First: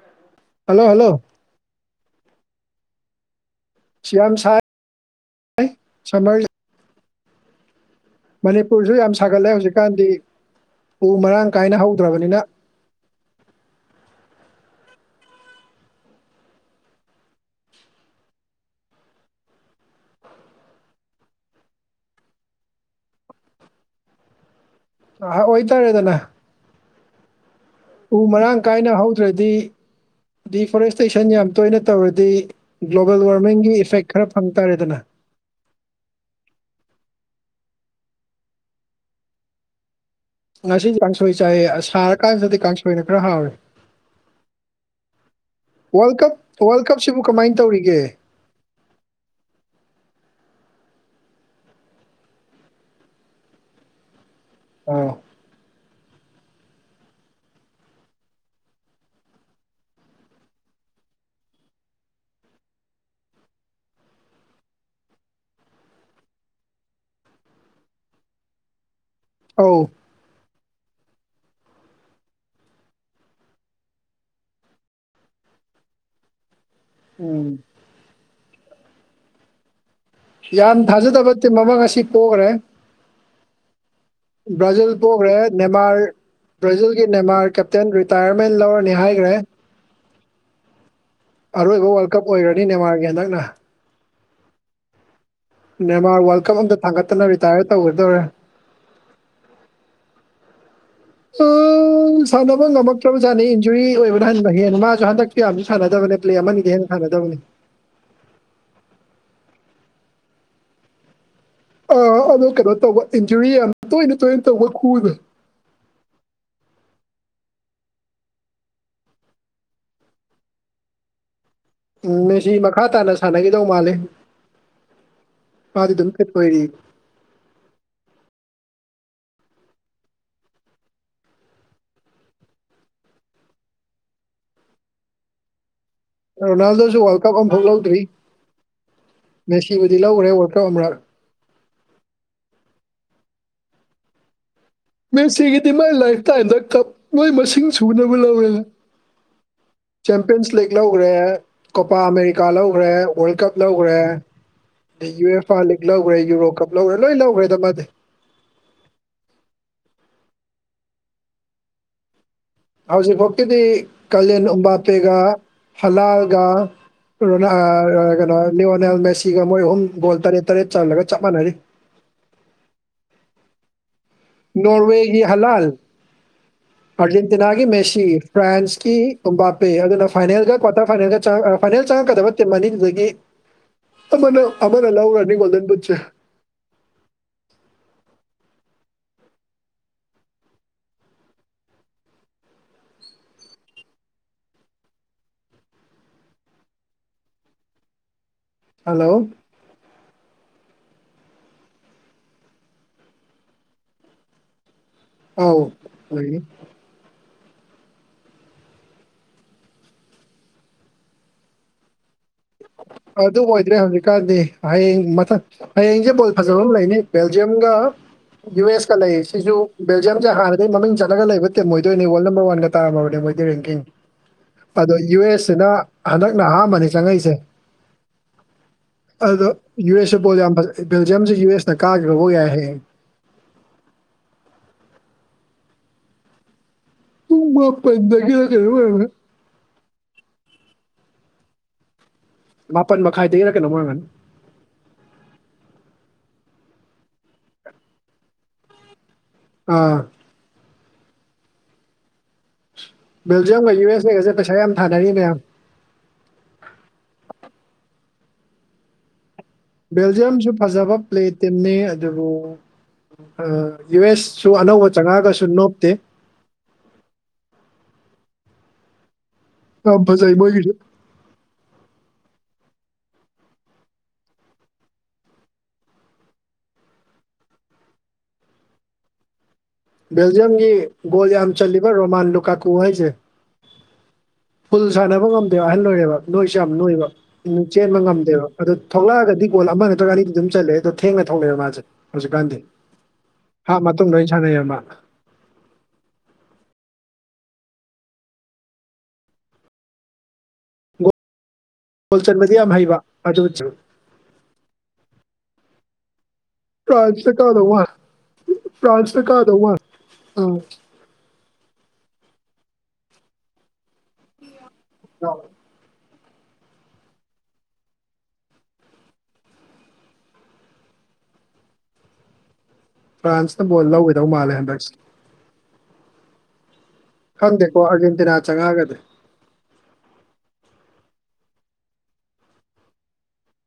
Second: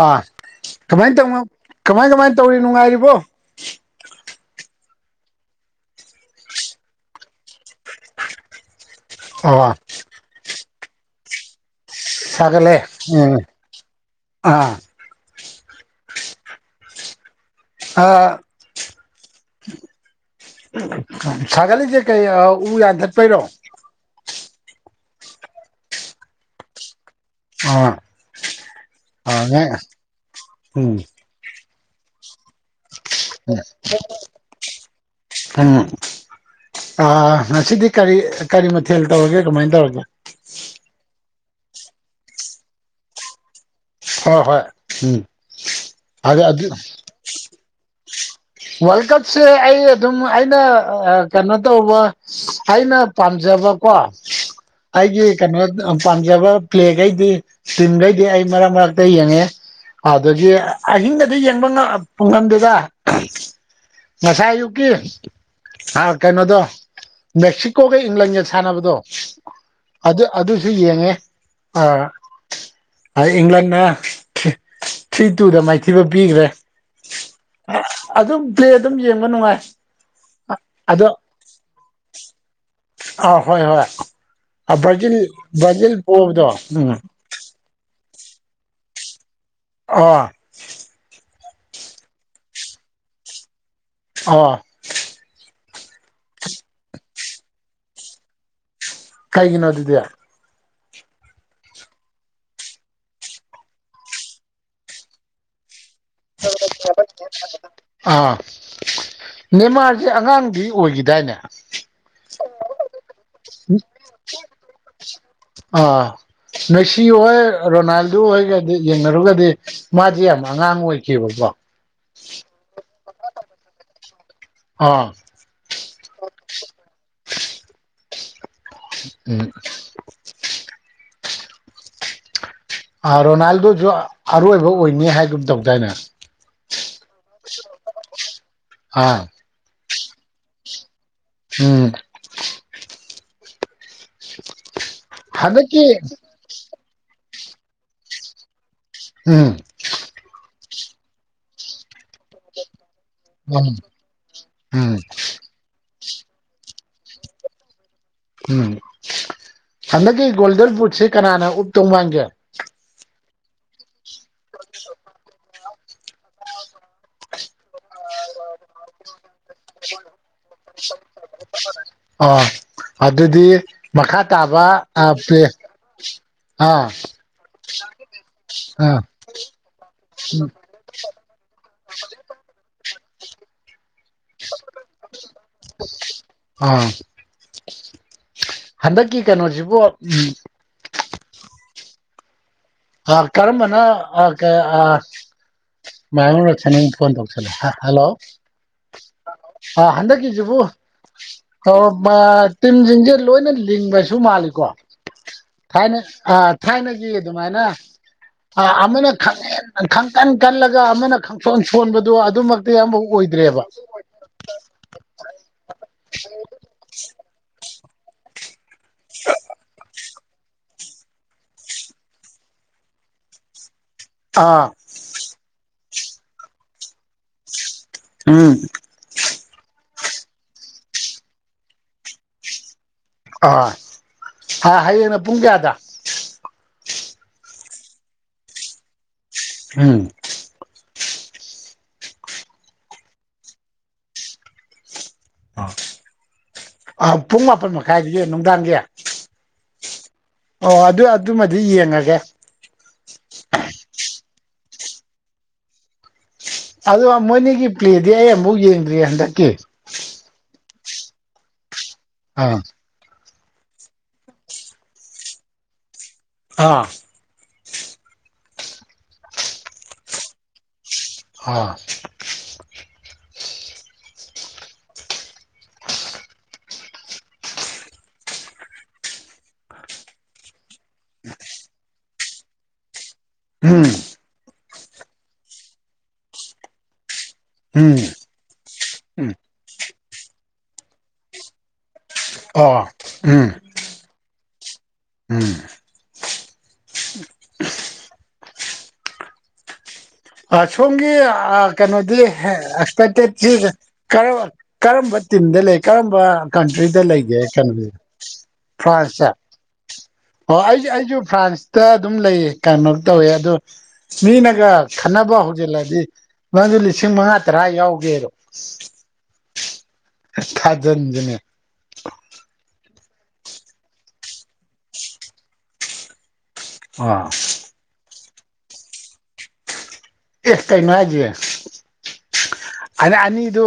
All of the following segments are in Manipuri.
ꯑꯥ ꯍꯜꯂꯣ ꯍꯜꯂꯣ ꯀꯃꯥꯏ ꯇꯧꯅꯣ ꯀꯃꯥꯏ ꯀꯃꯥꯏꯅ ꯇꯧꯔꯤ ꯅꯨꯡꯉꯥꯏꯔꯤꯕꯣ ꯁꯤꯌꯥꯝꯌꯥꯝ ꯁꯥꯔ ꯁꯔ ꯃꯅꯤꯄꯨꯔꯁꯨ ꯌꯥꯝ ꯁꯥꯒꯠꯂꯦ ꯑꯣ ꯍꯧꯖꯤꯛꯀꯥꯟꯗꯤ ꯎ ꯃꯔꯥꯡ ꯀꯥꯏꯅ ꯍꯧ ꯁꯒꯂꯦ ꯎꯝ ꯑꯥ ꯑꯥ ꯁꯥꯒꯂꯤꯁꯦ ꯀꯩ ꯎ ꯌꯥꯟꯊꯠꯄꯩꯔꯣ ꯑ ꯑꯣꯏꯇꯥꯔꯦꯗꯅ ꯑ ꯎ ꯃꯔꯥꯡ ꯀꯥꯏꯅ ꯍꯧꯗ꯭ꯔꯗꯤ ꯎꯝ ꯗꯤꯐꯣꯔꯦꯁꯇꯦꯁꯟ ꯌꯥꯝ ꯇꯣꯏꯅ ꯇꯧꯔꯗꯤ ꯒ꯭ꯂꯣꯕꯦꯜ ꯋꯥꯔꯃꯤꯡꯒꯤ ꯏꯐꯦꯛ ꯈꯔ ꯐꯪ ꯇꯥꯔꯦꯗꯅ ꯎꯝ ꯉꯁꯤꯗꯤ ꯀꯔꯤ ꯀꯔꯤ ꯃꯊꯦꯜ ꯇꯧꯔꯒꯦ ꯀꯃꯥꯏꯅ ꯇꯧꯔꯒꯦ ꯉꯁꯤ ꯀꯥꯡꯁꯣꯏ ꯆꯥꯏꯌꯦ ꯁꯥꯔꯀꯥꯟꯁꯤꯗꯗꯤ ꯀꯥꯡꯁꯣꯏꯅ ꯈꯔ ꯍꯥꯎꯔꯦ ꯍꯣꯏ ꯍꯣꯏ ꯎꯝ ꯋꯥꯔꯜ ꯀꯞ ꯑꯗꯨ ꯑꯗꯨ ꯋꯥꯔꯜ ꯀꯞꯁꯤꯕꯨ ꯀꯃꯥꯏꯅ ꯇꯧꯔꯤꯒꯦ ꯋꯥꯔꯜ ꯀꯞꯁꯦ ꯑꯩ ꯑꯗꯨꯝ ꯑꯩꯅ ꯀꯩꯅꯣ ꯇꯧꯕ ꯑꯩꯅ ꯄꯥꯝꯖꯕꯀꯣ ꯑꯥ ꯑꯩꯒꯤ ꯀꯩꯅꯣ ꯄꯥꯝꯖꯕ ꯄ꯭ꯂꯦꯈꯩꯗꯤ ꯇꯤꯝꯈꯩꯗꯤ ꯑꯩ ꯃꯔꯛ ꯃꯔ ꯑ ꯌꯦꯡꯉꯦ ꯑꯗꯨꯗꯒꯤ ꯑꯍꯤꯡꯒꯗꯤ ꯌꯦꯡꯕ ꯄꯨꯡꯐꯝꯗꯨꯗ ꯉꯥꯁꯥꯏ ꯑꯌꯨꯛꯀꯤ ꯑ ꯀꯩꯅꯣꯗꯣ ꯃꯦꯛꯁꯤꯀꯣꯒ ꯏꯪꯂꯟꯒ ꯁꯥꯟꯅꯕꯗꯣ ꯑꯧ ꯑꯗꯨ ꯑꯗꯨꯁꯨ ꯌꯦꯡꯉꯦ ꯏꯪꯂꯟꯅ ꯊ꯭ꯔꯤ ꯇꯨꯗ ꯃꯥꯏꯊꯤꯕ ꯄꯤꯈ꯭ꯔꯦ ꯎꯝ ꯑꯗꯨꯝ ꯄ꯭ꯂꯦ ꯑꯗꯨꯝ ꯌꯦꯡꯕ ꯅꯨꯡꯉꯥꯏ ꯌꯥꯝ ꯑꯗꯣ ꯊꯥꯖꯗꯕ ꯇꯤꯝ ꯑꯃ ꯉ ꯑꯁꯤ ꯄꯣꯈ꯭ꯔꯦ ꯑꯥ ꯍꯣꯏ ꯍꯣꯏ ꯕ꯭ꯔꯥꯖꯤꯜ ꯄꯣꯈ꯭ꯔꯦ ꯕ꯭ꯔꯥꯖꯤꯜ ꯅꯦꯃꯥꯔ ꯄꯣꯕꯗꯣ ꯎꯝ ꯕ꯭ꯔꯥꯖꯤꯜꯒꯤ ꯅꯦꯃꯥꯔ ꯀ ꯇꯦꯟ ꯔꯤꯇꯥꯌꯔꯃꯦꯟ ꯂꯧꯔꯅꯤ ꯍꯥꯏꯈ꯭ꯔꯦ ꯑꯥ ꯑꯔꯣꯏꯕ ꯋꯥꯔꯜ ꯀꯞ ꯑꯣꯏꯔꯅꯤ ꯅꯦꯦꯟꯃꯥꯔꯒꯤ ꯍꯟꯗꯛꯅ ꯑꯥ ꯃꯦꯟꯃꯥꯔ ꯋꯥꯔꯜ ꯀꯞ ꯑꯝꯇ ꯊꯥꯡꯒꯠꯇꯅ ꯔꯤꯇꯥꯌꯔ ꯇꯧꯒꯗꯧꯔꯦ ꯀꯩꯒꯤꯅꯣ ꯑꯗꯨꯗ꯭ ꯎꯝ ꯁꯥꯟꯅꯕ ꯉꯝꯃꯛꯇ꯭ꯔꯕꯖꯥꯠꯅꯤ ꯏꯟꯖꯨꯔꯤ ꯑꯣꯏꯕ꯭ꯔꯥ ꯍꯟꯕ ꯍꯦꯅ ꯃꯥꯁꯨ ꯍꯟꯗꯛꯇꯤ ꯌꯥꯝꯅꯁꯨ ꯁꯥꯟꯅꯗꯕꯅꯦ ꯄ꯭ꯂꯦ ꯑꯃꯅꯤ ꯍꯦꯟꯅ ꯁꯥꯟꯅꯗꯕꯅꯤ ꯑꯥ ꯅꯦꯃꯥꯔꯁꯦ ꯑꯉꯥꯡꯗꯤ ꯑꯣꯏꯈꯤꯗꯥꯏꯅꯦ ꯑ ꯑꯗꯣ ꯀꯩꯅꯣ ꯇꯧꯕ ꯏꯟꯖꯨꯔꯤ ꯌꯥꯝ ꯇꯣꯏꯅ ꯇꯣꯏꯅ ꯇꯧꯕ ꯈꯨꯗꯣ ꯑꯥ ꯃꯦꯛꯁꯤ ꯍꯣꯏ ꯔꯣꯅꯥꯜꯗꯣ ꯍꯣꯏꯒꯗꯤ ꯌꯦꯡꯅꯔꯨꯔꯒꯗꯤ ꯃꯥꯗꯤ ꯌꯥꯝ ꯑꯉꯥꯡ ꯑꯣꯏꯈꯤꯕꯀꯣ ꯎꯝ ꯃꯦꯁꯤ ꯃꯈꯥ ꯇꯥꯅ ꯁꯥꯟꯅꯈꯤꯗꯧ ꯃꯥꯂꯦ ꯑꯥ ꯃꯥꯗꯤ ꯑꯗꯨꯝ ꯐꯤꯠ ꯑꯣꯏꯔꯤ ꯎꯝ ꯔꯣꯅꯥꯜꯗꯣꯁꯨ ꯑꯔꯣꯏꯕ ꯑꯣꯏꯅꯤ ꯍꯥꯏꯒꯨꯝ ꯇꯧꯗꯥꯏꯅꯦ ꯔꯣꯅꯥꯜꯗꯣꯖꯨ ꯋꯥꯔꯜꯗ ꯀꯞ ꯑꯝꯐꯥꯎ ꯂꯧꯗ꯭ꯔꯤ ꯑꯥ ꯃꯦꯁꯤꯍꯣꯌꯗꯤ ꯂꯧꯒꯔꯦ ꯋꯥꯔꯜꯗ ꯀꯞ ꯑꯃꯨꯔꯛ ꯎꯝ ꯃꯦꯁꯤꯒꯤꯗꯤ ꯍꯟꯗꯛꯀꯤ ꯃꯥꯏ ꯂꯥꯏꯐꯇꯥꯏꯝꯗ ꯀꯞ ꯂꯣꯏ ꯃꯁꯤꯡ ꯁꯨꯅꯕ ꯂꯧꯋꯦꯗ ꯎꯝ ꯆꯦꯝꯄꯤꯌꯟꯁ ꯂꯤꯒ ꯂꯧꯈ꯭ꯔꯦ ꯀꯣꯄꯥ ꯑꯃꯦꯔꯤꯀꯥ ꯂꯧꯈ꯭ꯔꯦ ꯋꯥꯔꯜ ꯀꯞ ꯎꯝ ꯂꯧꯒꯔꯦ ꯎꯝ ꯑꯗꯩ ꯌꯨ ꯑꯦꯐ ꯑꯥꯔ ꯂꯤꯛ ꯂꯧꯒꯔꯦ ꯌꯨꯔꯣ ꯀꯞ ꯂꯧꯒꯔꯦ ꯂꯣꯏ ꯂꯧꯒꯔꯦꯗ ꯃꯥꯗꯤ ꯎꯝ ꯍꯟꯗꯛꯀꯤ ꯒꯣꯜꯗꯟ ꯐꯨꯗꯁꯦ ꯀꯅꯥꯅ ꯎꯞꯇꯧ ꯃꯥꯟꯒꯦ ꯍꯧꯖꯤꯛ ꯐꯥꯎꯇꯗꯤ ꯀꯥꯂꯦꯟ ꯎꯝꯕꯥꯄꯦꯒ ꯍꯂꯥꯜꯒ ꯀꯩꯅꯣ ꯂꯤꯌꯣꯅꯦꯜ ꯃꯦꯁꯤ ꯁꯤꯒ ꯃꯣꯏ ꯑꯍꯨꯝ ꯒꯣꯜ ꯇꯔꯦꯠ ꯇꯔꯦꯠ ꯆꯜꯂꯒ ꯆꯞ ꯃꯥꯟꯅꯔꯤ ꯑꯥ ꯑꯗꯨꯗꯤ ꯃꯈꯥ ꯇꯥꯕ ꯅꯣꯔꯋꯦꯒꯤ ꯑꯞꯗꯦꯠ ꯍꯂꯥꯜ ꯑꯥꯔꯖꯦꯟꯇꯤꯅꯥꯒꯤ ꯃꯦꯁꯤ ꯐ꯭ꯔꯥꯟꯁꯀꯤ ꯑꯥ ꯇꯣꯝꯕꯥꯄꯦ ꯑꯗꯨꯅ ꯐꯥꯏꯅꯦꯜꯒ ꯀ꯭ꯋꯥꯇꯔ ꯐꯥꯏꯅꯦꯜꯒ ꯐꯥꯏꯅꯦꯜ ꯆꯪꯉꯛꯀꯗꯕ ꯅꯠꯇꯦ ꯃꯅꯤꯡꯗꯨꯗꯒꯤ ꯑꯃꯅ ꯑꯃꯅ ꯂꯧꯈꯔꯅꯤ ꯒꯣꯜꯗꯟ ꯕꯨꯠꯁꯦ ꯑ ꯍꯟꯗꯛꯀꯤ ꯀꯩꯅꯣꯁꯤꯕꯨ ꯎꯝ ꯑ ꯀꯔꯝꯕꯅ ꯑꯥ ꯀꯩ ꯑꯥ ꯃꯥꯏ ꯐꯣꯟ ꯇꯧ ꯍꯜꯂꯣ ꯍꯜꯂꯣ ꯍꯥ ꯍꯟꯗꯛ ꯀꯤꯖꯤꯕꯨ ꯇꯤꯝꯁꯤꯡꯁꯦ ꯂꯣꯏꯅ ꯂꯤꯡꯕꯁꯨ ꯃꯥꯜꯂꯤꯀꯣ ꯑꯧ ꯊꯥꯏꯅ ꯑ ꯑꯣꯏꯅꯤ ꯊꯥꯏꯅꯒꯤ ꯑꯗꯨꯃꯥꯏꯅ ꯑꯃꯅ ꯈꯪꯀꯟ ꯀꯜꯂꯒ ꯑꯃꯅ ꯈꯪꯁꯣꯟ ꯁꯣꯟꯕꯗꯣ ꯑꯗꯨꯃꯛꯇꯤ ꯑꯃꯐꯥꯎ ꯑꯗꯨ ꯑꯣꯏꯗ꯭ꯔꯦꯕ ꯑꯣꯏꯗ꯭ꯔꯦ ꯍꯧꯖꯤꯛꯀꯥꯟꯗꯤ ꯍꯌꯦꯡ ꯃꯊꯪ ꯍꯌꯦꯡꯖꯦ ꯕꯣꯜ ꯐꯖꯕꯃ ꯂꯩꯅꯤ ꯕꯦꯜꯖꯤꯌꯝꯒ ꯌꯨ ꯑꯦꯁꯀ ꯂꯩꯌꯦ ꯁꯤꯖꯨ ꯕꯦꯜ ꯖꯦꯝꯖꯦ ꯍꯥꯟꯅꯗꯩ ꯃꯃꯤꯡ ꯆꯠꯂꯒ ꯂꯩꯕ ꯇꯤꯝ ꯑꯣꯏꯗꯣꯏꯅꯦ ꯋꯥꯔꯜ ꯅꯝꯕꯔ ꯋꯥꯟꯒ ꯇꯥꯝꯃꯕꯅꯦ ꯃꯣꯏꯗꯤ ꯔꯦꯡꯀꯤꯡ ꯑꯥ ꯑꯗꯣ ꯌꯨ ꯑꯦꯁ ꯁꯤꯅ ꯍꯟꯗꯛꯅ ꯑꯍꯥꯟꯕꯅꯤ ꯆꯪꯉꯛꯏꯁꯦ ꯎꯝ ꯑꯗꯣ ꯌꯨ ꯑꯦꯁꯁꯨ ꯄꯣꯜ ꯌꯥꯝ ꯐꯖꯩ ꯕꯦꯜꯖꯤꯌꯝꯁꯤ ꯌꯨ ꯑꯦꯁꯅ ꯀꯥꯈꯤꯕꯕꯐꯥꯎ ꯌꯥꯏ ꯍꯌꯦꯡ ꯑ ꯑꯥꯏ ꯍ ꯍꯌꯦꯡꯅ ꯄꯨꯡ ꯀꯌꯥꯗ ꯄꯨꯡ ꯃꯥꯄꯟꯗꯒꯤꯔꯥ ꯀꯩꯅꯣꯝ ꯑꯣꯏꯔꯝꯒꯅꯤ ꯎꯝ ꯃꯥꯄꯟ ꯃꯈꯥꯏꯗꯒꯤꯔꯛ ꯀꯩꯅꯣ ꯃꯥꯡꯒꯅꯤ ꯑ ꯑ ꯄꯨꯡ ꯃꯥꯄꯟ ꯃꯈꯥꯏꯗꯒꯤ ꯅꯨꯡꯗꯥꯡꯒꯤ ꯑꯥ ꯑꯣ ꯑꯗꯨ ꯑꯗꯨꯃꯗꯤ ꯌꯦꯡꯉꯒꯦ ꯕꯦꯜꯖꯤꯌꯝꯒ ꯌꯨ ꯑꯦꯁ ꯑꯦꯒꯁꯦ ꯄꯩꯁꯥ ꯌꯥꯝ ꯊꯥꯅꯔꯤꯅꯦ ꯌꯥꯝ ꯑꯗꯣ ꯃꯣꯏꯅꯤꯒꯤ ꯄ꯭ꯂꯦꯗꯤ ꯑꯩ ꯑꯃꯨꯛ ꯌꯦꯡꯗ꯭ꯔꯤꯌꯦ ꯍꯟꯗꯛꯀꯤ ꯕꯦꯜꯖꯤꯌꯝꯁꯨ ꯐꯖꯕ ꯄ꯭ꯂꯦ ꯇꯤꯝꯅꯤ ꯑꯗꯨꯕꯨ ꯑꯥ ꯌꯨ ꯑꯦꯁꯁꯨꯨ ꯑꯅꯧꯕ ꯆꯉꯑꯒꯁꯨ ꯅꯣꯞꯇꯦ ꯑꯥ ꯌꯥꯝ ꯐꯖꯩ ꯃꯣꯏꯗꯣ ꯍꯥ ꯕꯦꯜꯖꯤꯌꯝꯒꯤ ꯒꯣꯜ ꯌꯥꯝ ꯆꯜꯂꯤꯕ ꯔꯣꯃꯥꯟꯗꯣ ꯀꯥꯇꯣ ꯍꯥꯏꯖꯦ ꯎꯝ ꯐꯜ ꯁꯥꯟꯅꯕ ꯉꯝꯗꯦꯕ ꯑꯍꯜ ꯂꯣꯏꯔꯦꯕ ꯅꯣꯏꯁꯨ ꯌꯥꯝ ꯅꯣꯏꯕ ꯎꯝ ꯆꯦꯟꯕ ꯉꯝꯗꯦꯕ ꯑꯗꯣ ꯎꯝ ꯊꯣꯛꯂꯛꯑꯒꯗꯤ ꯒꯣꯜ ꯑꯃ ꯅꯠꯇ꯭ꯔꯒ ꯑꯅꯤꯗꯤ ꯑꯗꯨꯝ ꯆꯟꯂꯦ ꯑꯗꯣ ꯊꯦꯡꯅ ꯊꯣꯛꯂꯛꯑꯦꯕ ꯃꯥꯁꯦ ꯍꯧꯖꯤꯛꯀꯥꯟꯗꯤ ꯑꯣ ꯎꯝ ꯍꯥꯞ ꯃꯇꯨꯡꯗ ꯑꯣꯏ ꯁꯥꯟꯅꯩꯌꯦꯕ ꯃꯥ ꯎꯝ ꯑꯥ ꯃꯥ ꯁꯣꯝꯒꯤ ꯑꯥ ꯀꯩꯅꯣꯗꯤ ꯒꯣꯜ ꯍꯥ ꯆꯟꯕꯗꯤ ꯌꯥꯝ ꯍꯩꯕ ꯑꯗꯨ ꯑꯦꯛꯁꯄꯦꯛꯇꯦꯠꯁꯤ ꯀꯔꯝ ꯀꯔꯝꯕ ꯇꯤꯝꯗ ꯂꯩ ꯀꯔꯝꯕ ꯀꯇ꯭ꯔꯤꯗ ꯐ꯭ꯔꯥꯟꯁꯇ ꯂꯩꯒꯦ ꯀꯥꯗꯧ ꯀꯟ ꯃꯥꯜꯂꯦ ꯐ꯭ꯔꯥꯟꯁꯇ ꯐ꯭ꯔꯥꯟꯁꯦ ꯀꯥꯗꯧ ꯃꯥꯜꯂꯦ ꯑꯣ ꯑꯥ ꯑꯩꯁꯨ ꯑꯩꯁꯨ ꯐ꯭ꯔꯥꯟꯁ ꯇ ꯑꯗꯨꯝ ꯂꯩꯌꯦ ꯀꯩꯅꯣ ꯇꯧꯋꯦ ꯑꯗꯣ ꯃꯤꯅꯒ ꯈꯟꯅꯕ ꯍꯧ ꯖꯤꯜꯂꯗꯤ ꯃꯥꯖꯨ ꯂꯤꯁꯤꯡ ꯃꯉꯥ ꯇꯔꯥ ꯌꯥꯎꯒꯦꯕ ꯊꯖꯟꯁꯤꯅꯦ ꯐ꯭ꯔꯥꯟꯁꯅ ꯕꯣꯜ ꯂꯧꯒꯤꯗꯧ ꯃꯥꯜꯂꯦ ꯍꯟꯗꯛꯁꯦ ꯑ ꯈꯪꯗꯦꯀꯣ ꯑꯥꯔꯖꯦꯟꯇꯤꯅꯥ ꯆꯪꯉꯛꯑꯒꯗꯤ ꯑꯦ ꯀꯩꯅꯤ ꯍꯥꯏꯖꯦ ꯑꯗ ꯑꯅꯤꯗꯨ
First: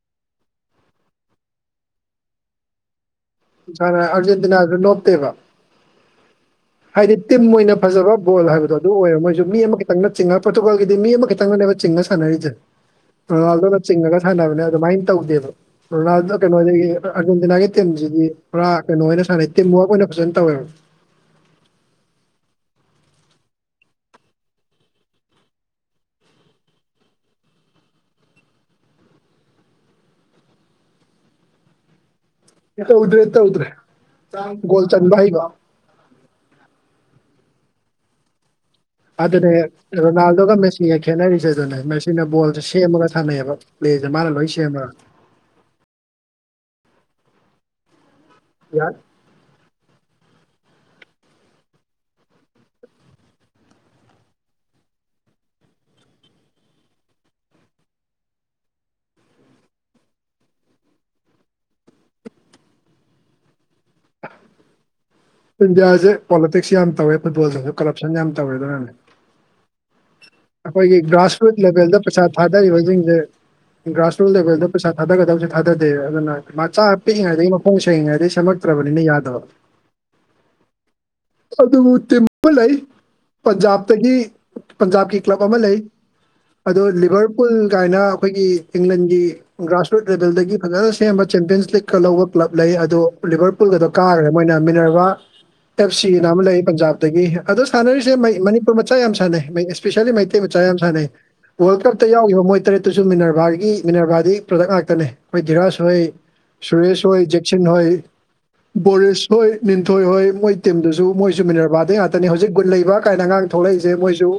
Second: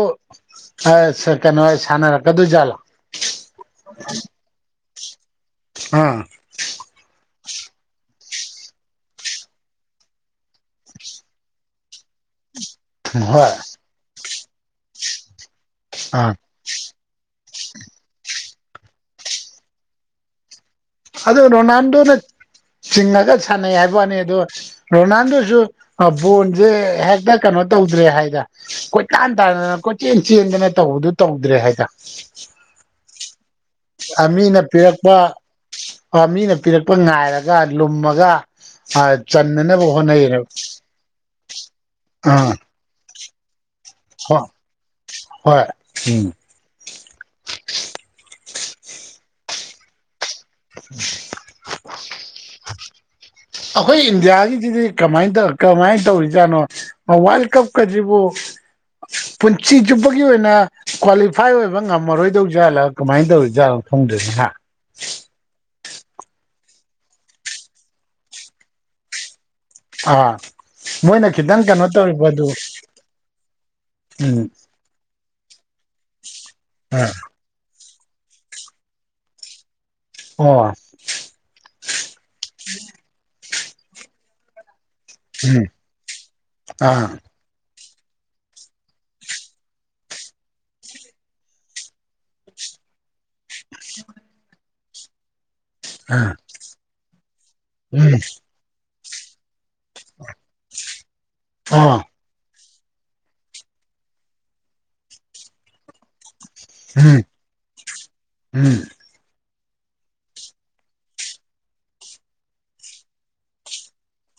ꯀꯩꯅꯣ ꯁꯥꯟꯅꯔꯛꯀꯗꯣꯏꯖꯥꯠꯂꯥ ꯁꯔꯥ ꯑꯔꯖꯦꯟꯇꯤꯅꯥꯁꯨ ꯅꯣꯞꯇꯦꯕ ꯍꯥꯥ ꯍꯥꯏꯗꯤ ꯇꯤꯝ ꯑꯣꯏꯅ ꯐꯖꯕ ꯕꯣꯜ ꯍꯥꯏꯕꯗꯣ ꯑꯗꯨ ꯑꯣꯏꯔꯦ ꯃꯣꯏꯁꯨ ꯃꯤ ꯑꯃ ꯈꯤꯇꯪꯅ ꯆꯤꯡꯉ ꯄꯣꯔꯇꯨꯒꯜꯒꯤꯗꯤ ꯃꯤ ꯑꯃ ꯈꯤꯇꯪꯅꯅꯦꯕ ꯆꯤꯡꯉꯁ ꯁꯥꯟꯅꯔꯤꯁꯦ ꯍꯣꯏ ꯔꯣꯅꯥꯜꯗꯣꯅ ꯆꯤꯡꯉꯒ ꯁꯥꯟꯅꯕꯅꯦ ꯑꯗꯨꯃꯥꯏꯅ ꯇꯧꯗꯦꯕ ꯑꯥ ꯔꯣꯅꯥꯜꯗꯣ ꯀꯩꯅꯣꯗꯒꯤ ꯑꯥꯔꯖꯦꯟꯇꯤꯅꯥꯒꯤ ꯇꯤꯝꯁꯤꯗꯤ ꯄꯨꯔꯥ ꯀꯩꯅꯣ ꯑꯣꯏꯅ ꯁꯥꯟꯅꯩ ꯇꯤꯝ ꯋꯔꯛ ꯑꯣꯏꯅ ꯐꯖꯅ ꯇꯧꯋꯦꯕ ꯑꯗꯣ ꯔꯣꯅꯥꯜꯗꯣꯅ ꯆꯤꯡꯉꯒ ꯁꯥꯟꯅꯩ ꯍꯥꯏꯕ ꯋꯥꯅꯤ ꯑꯗꯣ ꯔꯣꯅꯥꯜꯗꯣꯁꯨ ꯕꯣꯟꯁꯦ ꯍꯦꯛꯇ ꯀꯩꯅꯣ ꯇꯧꯗ꯭ꯔꯦ ꯍꯥꯏꯗ ꯀꯣꯏꯇꯥꯟ ꯇꯥꯟꯗꯅ ꯀꯣꯏꯆꯦꯟ ꯆꯦꯟꯗꯅ ꯇꯧꯕꯗꯨ ꯇꯧꯗ꯭ꯔꯦ ꯍꯥꯏꯗꯥ꯫ ꯇꯧꯗ꯭ꯔꯦ ꯇꯧꯗ꯭ꯔꯦ ꯑ ꯃꯤꯅ ꯒꯣꯜ ꯄꯤꯔꯛꯄ ꯆꯟꯕ ꯍꯩꯕ ꯃꯤꯅ ꯄꯤꯔꯛꯄ ꯉꯥꯏꯔꯒ ꯂꯨꯝꯃꯒ ꯑ ꯆꯅꯅꯕ ꯍꯣꯠꯅꯩ ꯁꯤꯗ ꯈꯦꯠꯅꯔꯤꯖꯦ ꯑꯗꯨꯅꯦ ꯃꯦꯁꯤꯅ ꯕꯣꯜꯖꯦ ꯁꯦꯝꯃꯒ ꯁꯥꯟꯅꯩ ꯑꯕ ꯍꯣ ꯍꯣꯏ ꯎꯝ ꯌꯥꯏ [inaudible] [inaudible] ꯑꯈꯣꯏ ꯏꯟꯗꯤꯌꯥꯒꯤꯗꯤꯗꯤ ꯀꯃꯥꯏꯅ ꯇꯧ ꯀꯃꯥꯏꯅ ꯇꯧꯔꯤꯖꯥꯠꯅꯣ ꯋꯥꯔꯜ ꯀꯞ ꯀꯖꯤꯕꯨ ꯄꯨꯟꯁꯤ ꯆꯨꯞꯄꯒꯤ ꯑꯣꯏꯅ ꯀ꯭ꯋꯥꯂꯤꯐꯥꯏ ꯑꯣꯏꯕ ꯉꯝꯃꯔꯣꯏꯗꯧ ꯖꯥꯠꯂꯥ ꯀꯃꯥꯏ ꯇꯧꯔꯤꯖꯥꯠꯅꯣ ꯐꯣꯡꯗ꯭ꯔꯁꯤꯍ ꯏꯟꯗꯤꯌꯥꯁꯦ ꯄꯣꯂꯤꯇꯤꯛꯁ ꯌꯥꯝ ꯇꯧꯋꯦ ꯐꯨꯠꯕꯣꯜꯗꯁꯨ ꯀꯔꯞꯁꯟ ꯌꯥꯝ ꯇꯧꯋꯦ ꯑꯗꯨꯅꯅꯦ ꯑꯥ ꯑꯩꯈꯣꯏꯒꯤ ꯃꯣꯏꯅ ꯒ꯭ꯔꯥꯁꯔꯨꯠ ꯈꯤꯇꯪ ꯀꯩꯅꯣ ꯂꯦꯚꯦꯜꯗ ꯇꯧꯔꯤꯕ ꯄꯩꯁꯥ ꯑꯗꯨ ꯊꯥꯗꯔꯤꯕꯁꯤꯡꯁꯦ ꯒ꯭ꯔꯥꯁꯔꯨꯠ ꯎꯝ ꯂꯦꯚꯦꯜꯗ ꯄꯩꯁꯥ ꯊꯥꯗꯒꯗꯕꯁꯦ ꯊꯥꯗꯗꯦ ꯑꯗꯨꯅ ꯃꯆꯥ ꯑꯥ ꯄꯤꯛꯏꯉꯩꯗꯒꯤ ꯈꯣꯡ ꯁꯦꯡꯉꯤꯉꯩꯗꯒꯤ ꯁꯦꯃꯛꯇ꯭ꯔꯕꯅꯤꯅ ꯌꯥꯗꯕ ꯑꯣ ꯑꯗꯨꯕꯨ ꯇꯤꯕ ꯂꯩ ꯄꯟꯖꯥꯕꯇꯒꯤ ꯄꯟꯖꯥꯕꯀꯤ ꯀ꯭ꯂꯕ ꯑꯃ ꯎꯝ ꯂꯩ ꯑꯗꯣ ꯑꯥ ꯂꯤꯚꯔ ꯄꯨꯨꯜ ꯒꯥꯏꯅ ꯑꯈꯣꯏꯒꯤ ꯏꯪꯂꯟꯒꯤ ꯒ꯭ꯔꯥꯁꯔꯨꯠ ꯂꯦꯚꯦꯜꯗꯒꯤ ꯐꯖꯅ ꯁꯦꯝꯕ ꯆꯦꯝꯄꯤꯌꯟꯁ ꯂꯤꯛꯀ ꯂꯧꯕ ꯀ꯭ꯂꯕ ꯂꯩ ꯑꯗꯣ ꯂꯤꯕꯔ ꯄꯨꯜꯒꯗꯣ ꯀꯥꯔꯒ ꯃꯣꯏꯅ ꯃꯤꯟꯅꯔꯒ ꯑꯦꯐ ꯁꯤ ꯑꯥ ꯑꯅ ꯑꯃ ꯂꯩ ꯄꯟꯖꯥꯕꯇꯒꯤ ꯑꯗꯣ ꯁꯥꯟꯅꯔꯤꯁꯦ ꯎꯝ ꯃꯩ ꯃꯅꯤꯄꯨꯔ ꯃꯆꯥ ꯌꯥꯝ ꯁꯥꯟꯅꯩ ꯃꯩ ꯏꯁꯄꯤꯁꯦꯜꯂꯤ ꯃꯩꯇꯩ ꯃꯆꯥ ꯌꯥꯝ ꯁꯥꯟꯅꯩ ꯋꯥꯔꯜ ꯑꯣ ꯀꯞꯇ ꯌꯥꯎꯈꯤꯕ ꯃꯣꯏ ꯇꯔꯦꯠ ꯇꯨꯁꯨ ꯃꯤꯅꯔꯕꯥꯒꯤ ꯃꯤꯅꯔꯕꯥꯗꯒꯤ ꯄ꯭ꯔꯗꯛ ꯉꯥꯛꯇꯅꯤ ꯈꯣꯏ ꯗꯤꯔꯥꯁ ꯍꯣꯏ ꯁꯨꯔꯦꯁ ꯎꯝ ꯍꯣꯏ ꯖꯦꯛꯁꯟ ꯍꯣꯏ ꯎꯝ ꯕꯣꯔꯤꯁ ꯍꯣꯏ ꯃꯤꯟꯊꯣꯏ ꯍꯣꯏ ꯃꯣꯏ ꯇꯤꯝꯗꯨꯁꯨ ꯃꯣꯏꯁꯨ ꯃꯤꯅꯔꯚꯥꯗꯩ ꯉꯥꯛꯇꯅꯤ ꯍꯧꯖꯤꯛ ꯒꯨꯟ ꯂꯩꯕ ꯒꯥꯏꯅ ꯑꯉꯥꯡ ꯊꯣꯛꯂꯛꯏꯖꯦ ꯃꯣꯏꯖꯨ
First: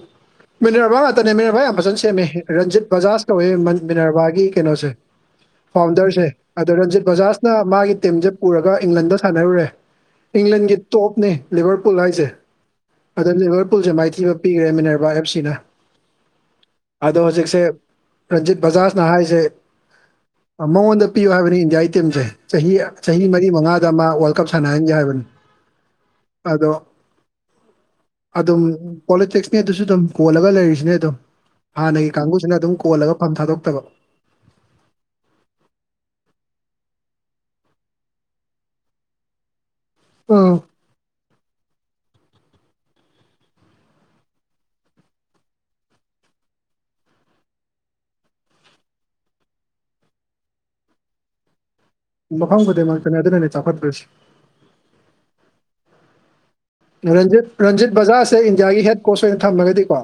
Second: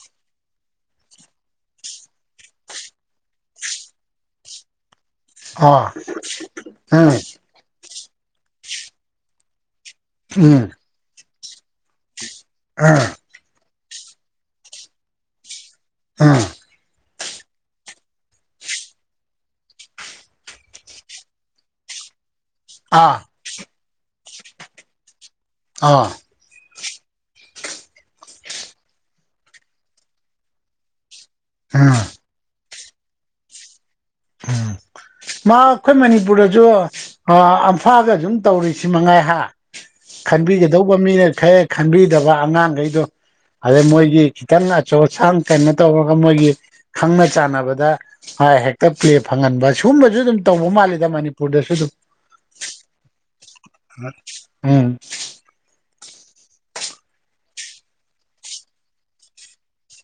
ꯃꯤꯅꯔꯕꯥ ꯉꯥꯛꯇꯅꯦ ꯃꯤꯅꯔꯕꯥ ꯌꯥꯝ ꯐꯖꯅ ꯁꯦꯝꯃꯦ ꯔꯟꯖꯤꯠ ꯕꯖꯥꯖ ꯀꯧꯋꯦ ꯃꯤꯅꯔꯕꯥꯒꯤ ꯀꯩꯅꯣꯁꯦ ꯑꯣ ꯐꯥꯎꯟꯗꯔꯁ ꯑꯗ ꯔꯟꯖꯤꯠ ꯎꯝ ꯕꯖꯥꯖ ꯅ ꯃꯥꯒꯤ ꯇꯤꯝꯁꯦ ꯄꯨꯔꯒ ꯏꯪꯂꯦꯟꯗ ꯁꯥꯟꯅꯔꯨꯔꯦ ꯎꯝ ꯏꯪꯂꯦꯟꯒꯤ ꯇꯣꯞꯅꯤ ꯂꯤꯚꯔ ꯄꯨꯜ ꯍꯥꯏꯁꯦ ꯑꯥ ꯑꯗꯨꯝ ꯂꯤꯚꯔ ꯄꯨꯜꯁꯦ ꯃꯥꯏꯊꯤꯕ ꯄꯤꯈ꯭ꯔꯦ ꯃꯤꯅꯔꯕꯥ ꯑꯦꯞ ꯁꯤꯅ ꯎꯝ ꯑꯗꯣ ꯍꯧꯖꯤꯛꯁꯦ ꯔꯟꯖꯤꯠ ꯕꯖꯥꯖꯅ ꯍꯥꯏꯔꯤꯁꯦ ꯃꯉꯣꯟꯗ ꯄꯤꯌꯨ ꯍꯥꯏꯕꯅꯤ ꯏꯟꯖꯌꯥꯥꯏ ꯇꯤꯝꯁꯦ ꯆꯍꯤ ꯑꯥ ꯆꯍꯤ ꯃꯔꯤ ꯃꯉꯥꯗ ꯑꯃ ꯋꯥꯔꯜ ꯀꯞ ꯁꯥꯟꯅꯍꯟꯖꯦ ꯍꯥꯏꯕꯅꯤ ꯑꯥ ꯑꯗꯣ ꯑꯗꯨꯝ ꯄꯣꯂꯤꯇꯦꯛꯁꯅꯤꯗ ꯑꯗꯨꯁꯨ ꯑꯗꯨꯝ ꯀꯣꯜꯂꯒ ꯂꯩꯔꯤꯁꯤꯅꯦ ꯑꯗꯨꯝ ꯎꯝ ꯍꯥꯟꯅꯒꯤ ꯀꯥꯡꯕꯨꯁꯤꯅ ꯑꯗꯨꯝ ꯀꯣꯜꯂꯒ ꯐꯝ ꯊꯥꯗꯣꯛꯇꯕ ꯎꯝ [inaudible] ꯃꯥ ꯑꯩꯈꯣꯏ ꯃꯅꯤꯄꯨꯔꯗꯁꯨ ꯑꯝꯐꯥꯗ ꯑꯗꯨꯝ ꯇꯧꯔꯤꯁꯤ ꯃꯉꯥꯏ ꯍꯥ ꯎꯝ ꯈꯟꯕꯤꯒꯗꯧꯕ ꯃꯤꯅ ꯈꯔ ꯈꯟꯕꯤꯗꯕ ꯑꯉꯥꯡꯒꯩꯗꯣ ꯑꯗꯩ ꯃꯣꯏꯒꯤ ꯈꯤꯇꯪ ꯑꯆꯧ ꯑꯁꯥꯡ ꯀꯩꯅꯣ ꯇꯧꯔꯒ ꯃꯣꯏꯒꯤ ꯈꯪꯅ ꯆꯥꯟꯅꯕꯗ ꯍꯦꯛ ꯇꯛ ꯄ꯭ꯂꯦ ꯐꯪꯍꯟꯕ ꯁꯨꯝꯕꯖꯨ ꯑꯗꯨꯝ ꯇꯧꯕ ꯃꯥꯜꯂꯤꯗ ꯃꯅꯤꯄꯨꯔꯗꯁꯨ ꯑꯗꯨꯝ ꯃꯐꯝ ꯈꯨꯗꯤꯡꯃꯛꯇꯅꯤ ꯑꯗꯨꯅꯅꯦ ꯆꯥꯎꯈꯠꯇ꯭ꯔꯤꯁꯤ ꯎꯝ ꯔꯟꯖꯤꯠ ꯔꯟꯖꯤꯠ ꯕꯖꯥꯔꯁꯦ ꯏꯟꯗꯤꯌꯥꯒꯤ ꯍꯦꯠ ꯀꯣꯁ ꯑꯣꯏꯅ ꯊꯝꯃꯒꯗꯤꯀꯣ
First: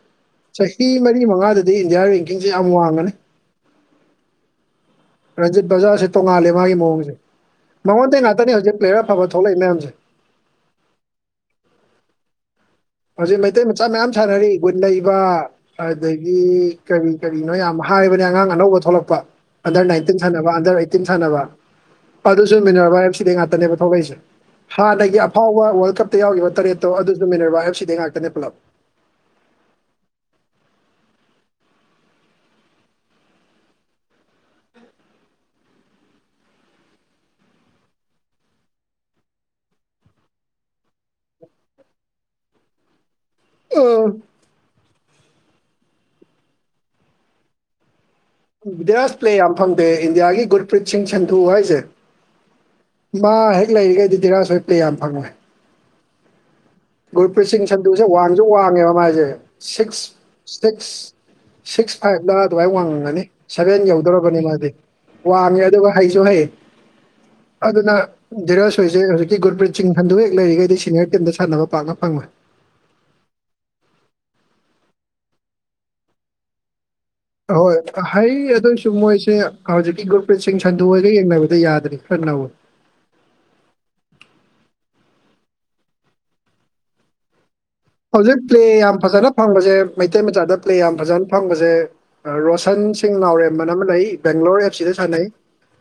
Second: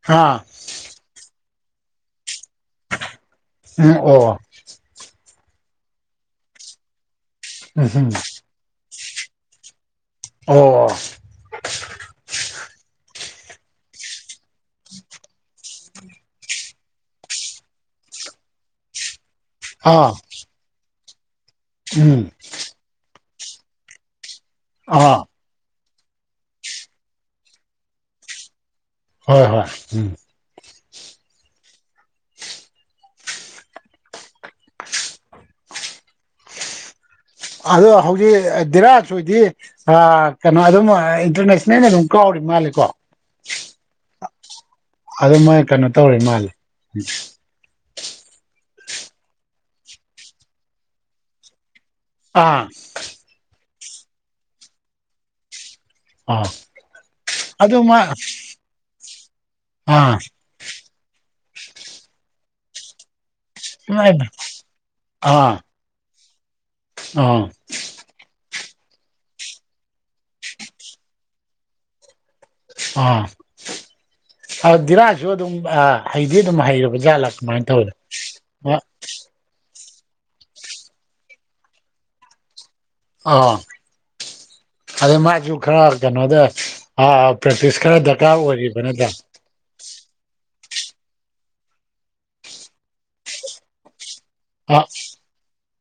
ꯍꯥꯥ ꯆꯍꯤ ꯃꯔꯤ ꯃꯉꯥꯗꯗꯤ ꯏꯟꯗꯤꯌꯥ ꯔꯦꯡꯀꯤꯡꯁꯦ ꯌꯥꯝ ꯋꯥꯡꯉꯅꯤ ꯎꯝ ꯑꯣ ꯔꯟꯖꯤꯠ ꯕꯖꯥꯔꯁꯦ ꯇꯣꯡꯉꯥꯜꯂꯦ ꯃꯥꯒꯤ ꯃꯑꯣꯡꯁꯦ ꯎꯝ ꯃꯉꯣꯟꯗ ꯉꯥꯛꯇꯅꯦ ꯍꯧꯖꯤꯛ ꯄ꯭ꯂꯦꯌꯔ ꯑꯐꯕ ꯊꯣꯛꯂꯛꯏ ꯃꯌꯥꯝꯁꯦ ꯑꯣ ꯍꯧꯖꯤꯛ ꯃꯩꯇꯩ ꯃꯆꯥ ꯃꯌꯥꯝ ꯁꯥꯟꯅꯔꯤ ꯒꯨꯟ ꯂꯩꯕ ꯑꯗꯒꯤ ꯀꯔꯤ ꯀꯔꯤꯅꯣ ꯌꯥꯝ ꯍꯥꯏꯕꯅꯦ ꯑꯉꯥꯡ ꯑꯅꯧꯕ ꯊꯣꯛꯂꯛꯄ ꯑꯟꯗꯔ ꯑꯥ ꯅꯥꯏꯟꯇꯤꯟ ꯁꯥꯟꯅꯕ ꯑꯟꯗꯔ ꯑꯩꯠꯇꯤꯟ ꯁꯥꯟꯅꯕ ꯎꯝ ꯑꯗꯨꯁꯨ ꯃꯤꯅꯔꯚꯥꯏ ꯑꯐꯁꯤꯗꯩ ꯉꯥꯛꯇꯅꯦꯕ ꯊꯣꯛꯂꯛꯏꯁꯦ ꯍꯥꯟꯅꯒꯤ ꯑꯥ ꯑꯐꯥꯎꯕ ꯋꯥꯔꯜ ꯀꯞꯇ ꯌꯥꯎꯈꯤꯕ ꯇꯔꯦꯠꯇꯣ ꯑꯗꯨꯁꯨ ꯃꯤꯟꯅꯔꯕ ꯑꯦꯐ ꯁꯤꯗꯩ ꯉꯥꯛꯇꯅꯦ ꯄꯨꯂꯞ ꯍꯣꯏ ꯍꯣꯏ ꯎꯝ ꯑꯗꯣ ꯍꯧꯖꯤꯛ ꯗꯤꯔꯥꯖ ꯍꯣꯏꯗꯤ ꯀꯩꯅꯣ ꯑꯗꯨꯝ ꯏꯟꯇꯔꯅꯦꯁꯅꯦꯜ ꯑꯗꯨꯝ ꯀꯥꯎꯔꯤ ꯃꯥꯜꯂꯦꯀꯣ ꯎꯝ ꯑꯗꯨ ꯃꯣꯏ ꯀꯩꯅꯣ ꯇꯧꯔꯦ ꯃꯥꯂꯦ ꯗꯤꯔꯥꯖ ꯄ꯭ꯂꯦ ꯌꯥꯝ ꯐꯪꯗꯦ ꯏꯟꯗꯤꯌꯥꯒꯤ ꯒꯨꯔꯄ꯭ꯔꯤꯠ ꯁꯤꯡ ꯁꯟꯙꯨ ꯍꯥꯏꯁꯦ ꯑꯥ ꯃꯥ ꯍꯦꯛ ꯂꯩꯔꯤꯈꯩꯗꯤ ꯙꯤꯔꯥꯖ ꯍꫭꯏ ꯄ꯭ꯂꯦ ꯌꯥꯝ ꯐꯪꯉꫭꯏ ꯑ ꯒꯨꯔꯄ꯭ꯔꯤꯠ ꯁꯤꯡ ꯁꯟꯗꯨꯁꯦ ꯋꯥꯡꯁꯨ ꯋꯥꯡꯉꯦꯕ ꯃꯥꯥꯏꯁꯦ ꯁꯤꯛꯁ ꯑꯥ ꯁꯤꯛꯁ ꯁꯤꯛꯁ ꯐꯥꯏꯚꯇ ꯑꯗꯨꯃꯥꯏ ꯋꯥꯡꯉꯅꯤ ꯁꯚꯦꯟ ꯌꯧꯗꯧꯔꯕꯅꯤ ꯃꯥꯗꯤ ꯑꯥ ꯋꯥꯡꯉꯦ ꯑꯗꯨꯒ ꯍꯩꯁꯨ ꯍꯩ ꯑꯥ ꯑꯗꯨꯅ ꯙꯤꯔꯥꯖ ꯍꯣꯏꯁꯦ ꯍꯧꯖꯤꯛꯀꯤ ꯒꯨꯔꯄ꯭ꯔꯤꯠ ꯁꯤꯡ ꯁꯟꯗꯨꯍꯦꯛ ꯂꯩꯔꯤꯈꯩꯗꯤ ꯁꯤꯅꯤꯌꯔ ꯇꯤꯝꯗ ꯁꯥꯟꯅꯕ ꯄꯥꯛꯅ ꯐꯪꯕ ꯑꯥ ꯗꯤꯔꯥꯁꯨ ꯑꯗꯨꯝ ꯍꯩꯗꯤ ꯑꯗꯨꯝ ꯍꯩꯔꯕ ꯖꯥꯠꯂ ꯑꯍꯣꯏ ꯍ ꯑꯗꯨꯑꯣꯏꯁꯨ ꯃꯣꯏꯁꯦ ꯍꯧꯖꯤꯛꯀꯤ ꯒꯨꯔꯨꯄ꯭ꯔꯤꯠ ꯁꯤꯡ ꯁꯟꯗꯨ ꯍꫭꯏꯒ ꯌꯦꯡꯅꯕꯗ ꯌꯥꯗꯔꯤ ꯈꯔ ꯅꯧꯔꯤ ꯑꯥ ꯑꯗꯩ ꯃꯥꯖꯨ ꯈꯔ ꯀꯩꯅꯣꯗ ꯑ ꯄ꯭ꯔꯦꯛꯇꯤꯁ ꯈꯔ ꯗꯔꯀꯥꯔ ꯍꯧꯖꯤꯛ ꯄ꯭ꯂꯦ ꯑꯣꯏꯔꯤꯕ ꯌꯥꯝ ꯅꯠꯇ ꯐꯖꯅ ꯐꯪꯕꯁꯦ ꯃꯩꯇꯩ ꯃꯆꯥꯗ ꯄ꯭ꯂꯦ ꯌꯥꯝ ꯐꯖꯅ ꯐꯪꯕꯁꯦ ꯔꯣꯁꯟ ꯁꯤꯡ ꯅꯥꯎꯔꯦꯝꯑꯅ ꯑꯃ ꯂꯩ ꯕꯦꯡꯒ꯭ꯂꯣꯔ ꯑꯥ ꯑꯦꯐꯁꯤꯗ ꯁꯥꯟꯅꯩ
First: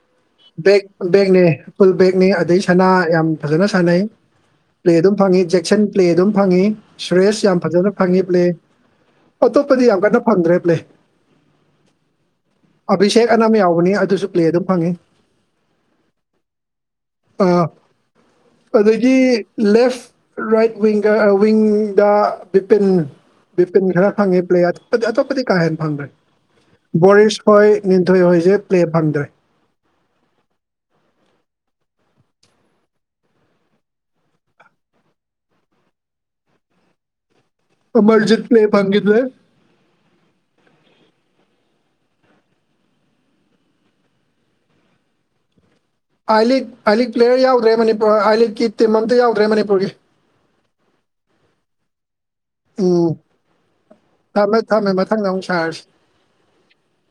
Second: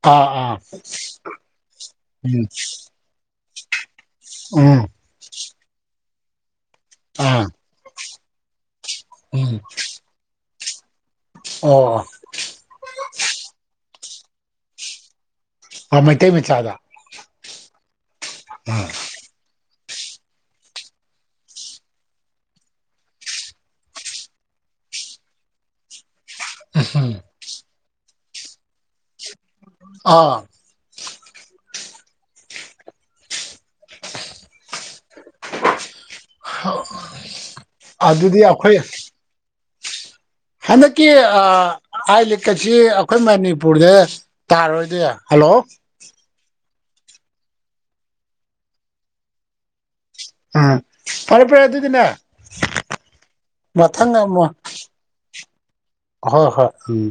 ꯑꯥ ꯑꯥ ꯕꯦꯛ ꯕꯦꯒꯅꯦ ꯐꯨꯜ ꯕꯦꯒꯅꯦ ꯎꯝ ꯑꯗꯩ ꯁꯅꯥ ꯌꯥꯝ ꯐꯖꯅ ꯁꯥꯟꯅꯩ ꯎꯝ ꯄ꯭ꯂꯦ ꯑꯗꯨꯝ ꯐꯪꯉꯤ ꯖꯦꯛꯁꯟ ꯄ꯭ꯂꯦ ꯑꯗꯨꯝ ꯐꯪꯉꯤ ꯑꯥ ꯁꯨꯔꯦꯁ ꯌꯥꯝ ꯐꯖꯅ ꯐꯪꯉꯤ ꯄ꯭ꯂꯦ ꯎꯝ ꯑꯇꯣꯞꯄꯗꯤ ꯌꯥꯝ ꯀꯟꯅ ꯐꯪꯗ꯭ꯔꯦ ꯄ꯭ꯂꯦ ꯑꯣ ꯑꯕꯤꯁꯦꯛ ꯑꯅ ꯑꯃ ꯌꯥꯎꯕꯅꯤ ꯑꯗꯨꯁꯨ ꯄ꯭ꯂꯦ ꯑꯗꯨꯝ ꯐꯪꯉꯤ ꯑ ꯃꯩꯇꯩ ꯃꯆꯥꯗ ꯑ ꯎꯝ ꯑꯗꯨꯗꯒꯤ ꯂꯦꯐ ꯔꯥꯏꯠ ꯋꯤꯡꯒ ꯑ ꯋꯤꯡ ꯇꯥ ꯕꯤꯄꯤꯟ ꯕꯤꯄꯤꯟ ꯈꯔ ꯐꯪꯉꯦ ꯄ꯭ꯂꯦ ꯑꯥ ꯑꯇꯣꯞꯄꯗꯤ ꯀꯥ ꯍꯦꯟꯅ ꯐꯪꯗ꯭ꯔꯦ ꯕꯣꯔꯤꯁ ꯍꯣꯏ ꯂꯤꯟꯊꯣꯏ ꯍꯣꯏꯁꯦ ꯄ꯭ꯂꯦ ꯐꯪꯗ꯭ꯔꯦ ꯑꯥ ꯍꯥꯑꯣ ꯑꯝꯕꯔꯖꯤꯠ ꯄ꯭ꯂꯦ ꯐꯪꯒꯤꯗ꯭ꯔꯦ ꯍꯟꯗꯛꯀꯤ ꯑꯥꯏ ꯂꯤꯛꯀꯁꯤ ꯑꯩꯈꯣꯏ ꯃꯅꯤꯄꯨꯔꯗ ꯇꯥꯔꯔꯣꯏꯗꯤ ꯍꯜꯂꯣ ꯑꯥꯏ ꯂꯤꯛ ꯑꯥꯏ ꯂꯤꯛ ꯄ꯭ꯂꯦꯌꯔ ꯌꯥꯎꯗ꯭ꯔꯦ ꯃꯅꯤꯄꯨꯔ ꯑꯥꯏ ꯂꯤꯛꯀꯤ ꯇꯤꯝ ꯑꯝꯇ ꯌꯥꯎꯗ꯭ꯔꯦ ꯃꯅꯤꯄꯨꯔꯒꯤ ꯑꯥ ꯐꯔꯦ ꯐꯔꯦ ꯑꯗꯨꯗꯤꯅꯦ ꯃꯊꯪ ꯑꯃꯥ ꯅꯪꯗꯣ ꯃꯊꯪꯗ ꯑꯃꯨꯛ ꯁꯥꯔꯁꯤ ꯍꯣꯏ ꯍꯣꯏ ꯎꯝ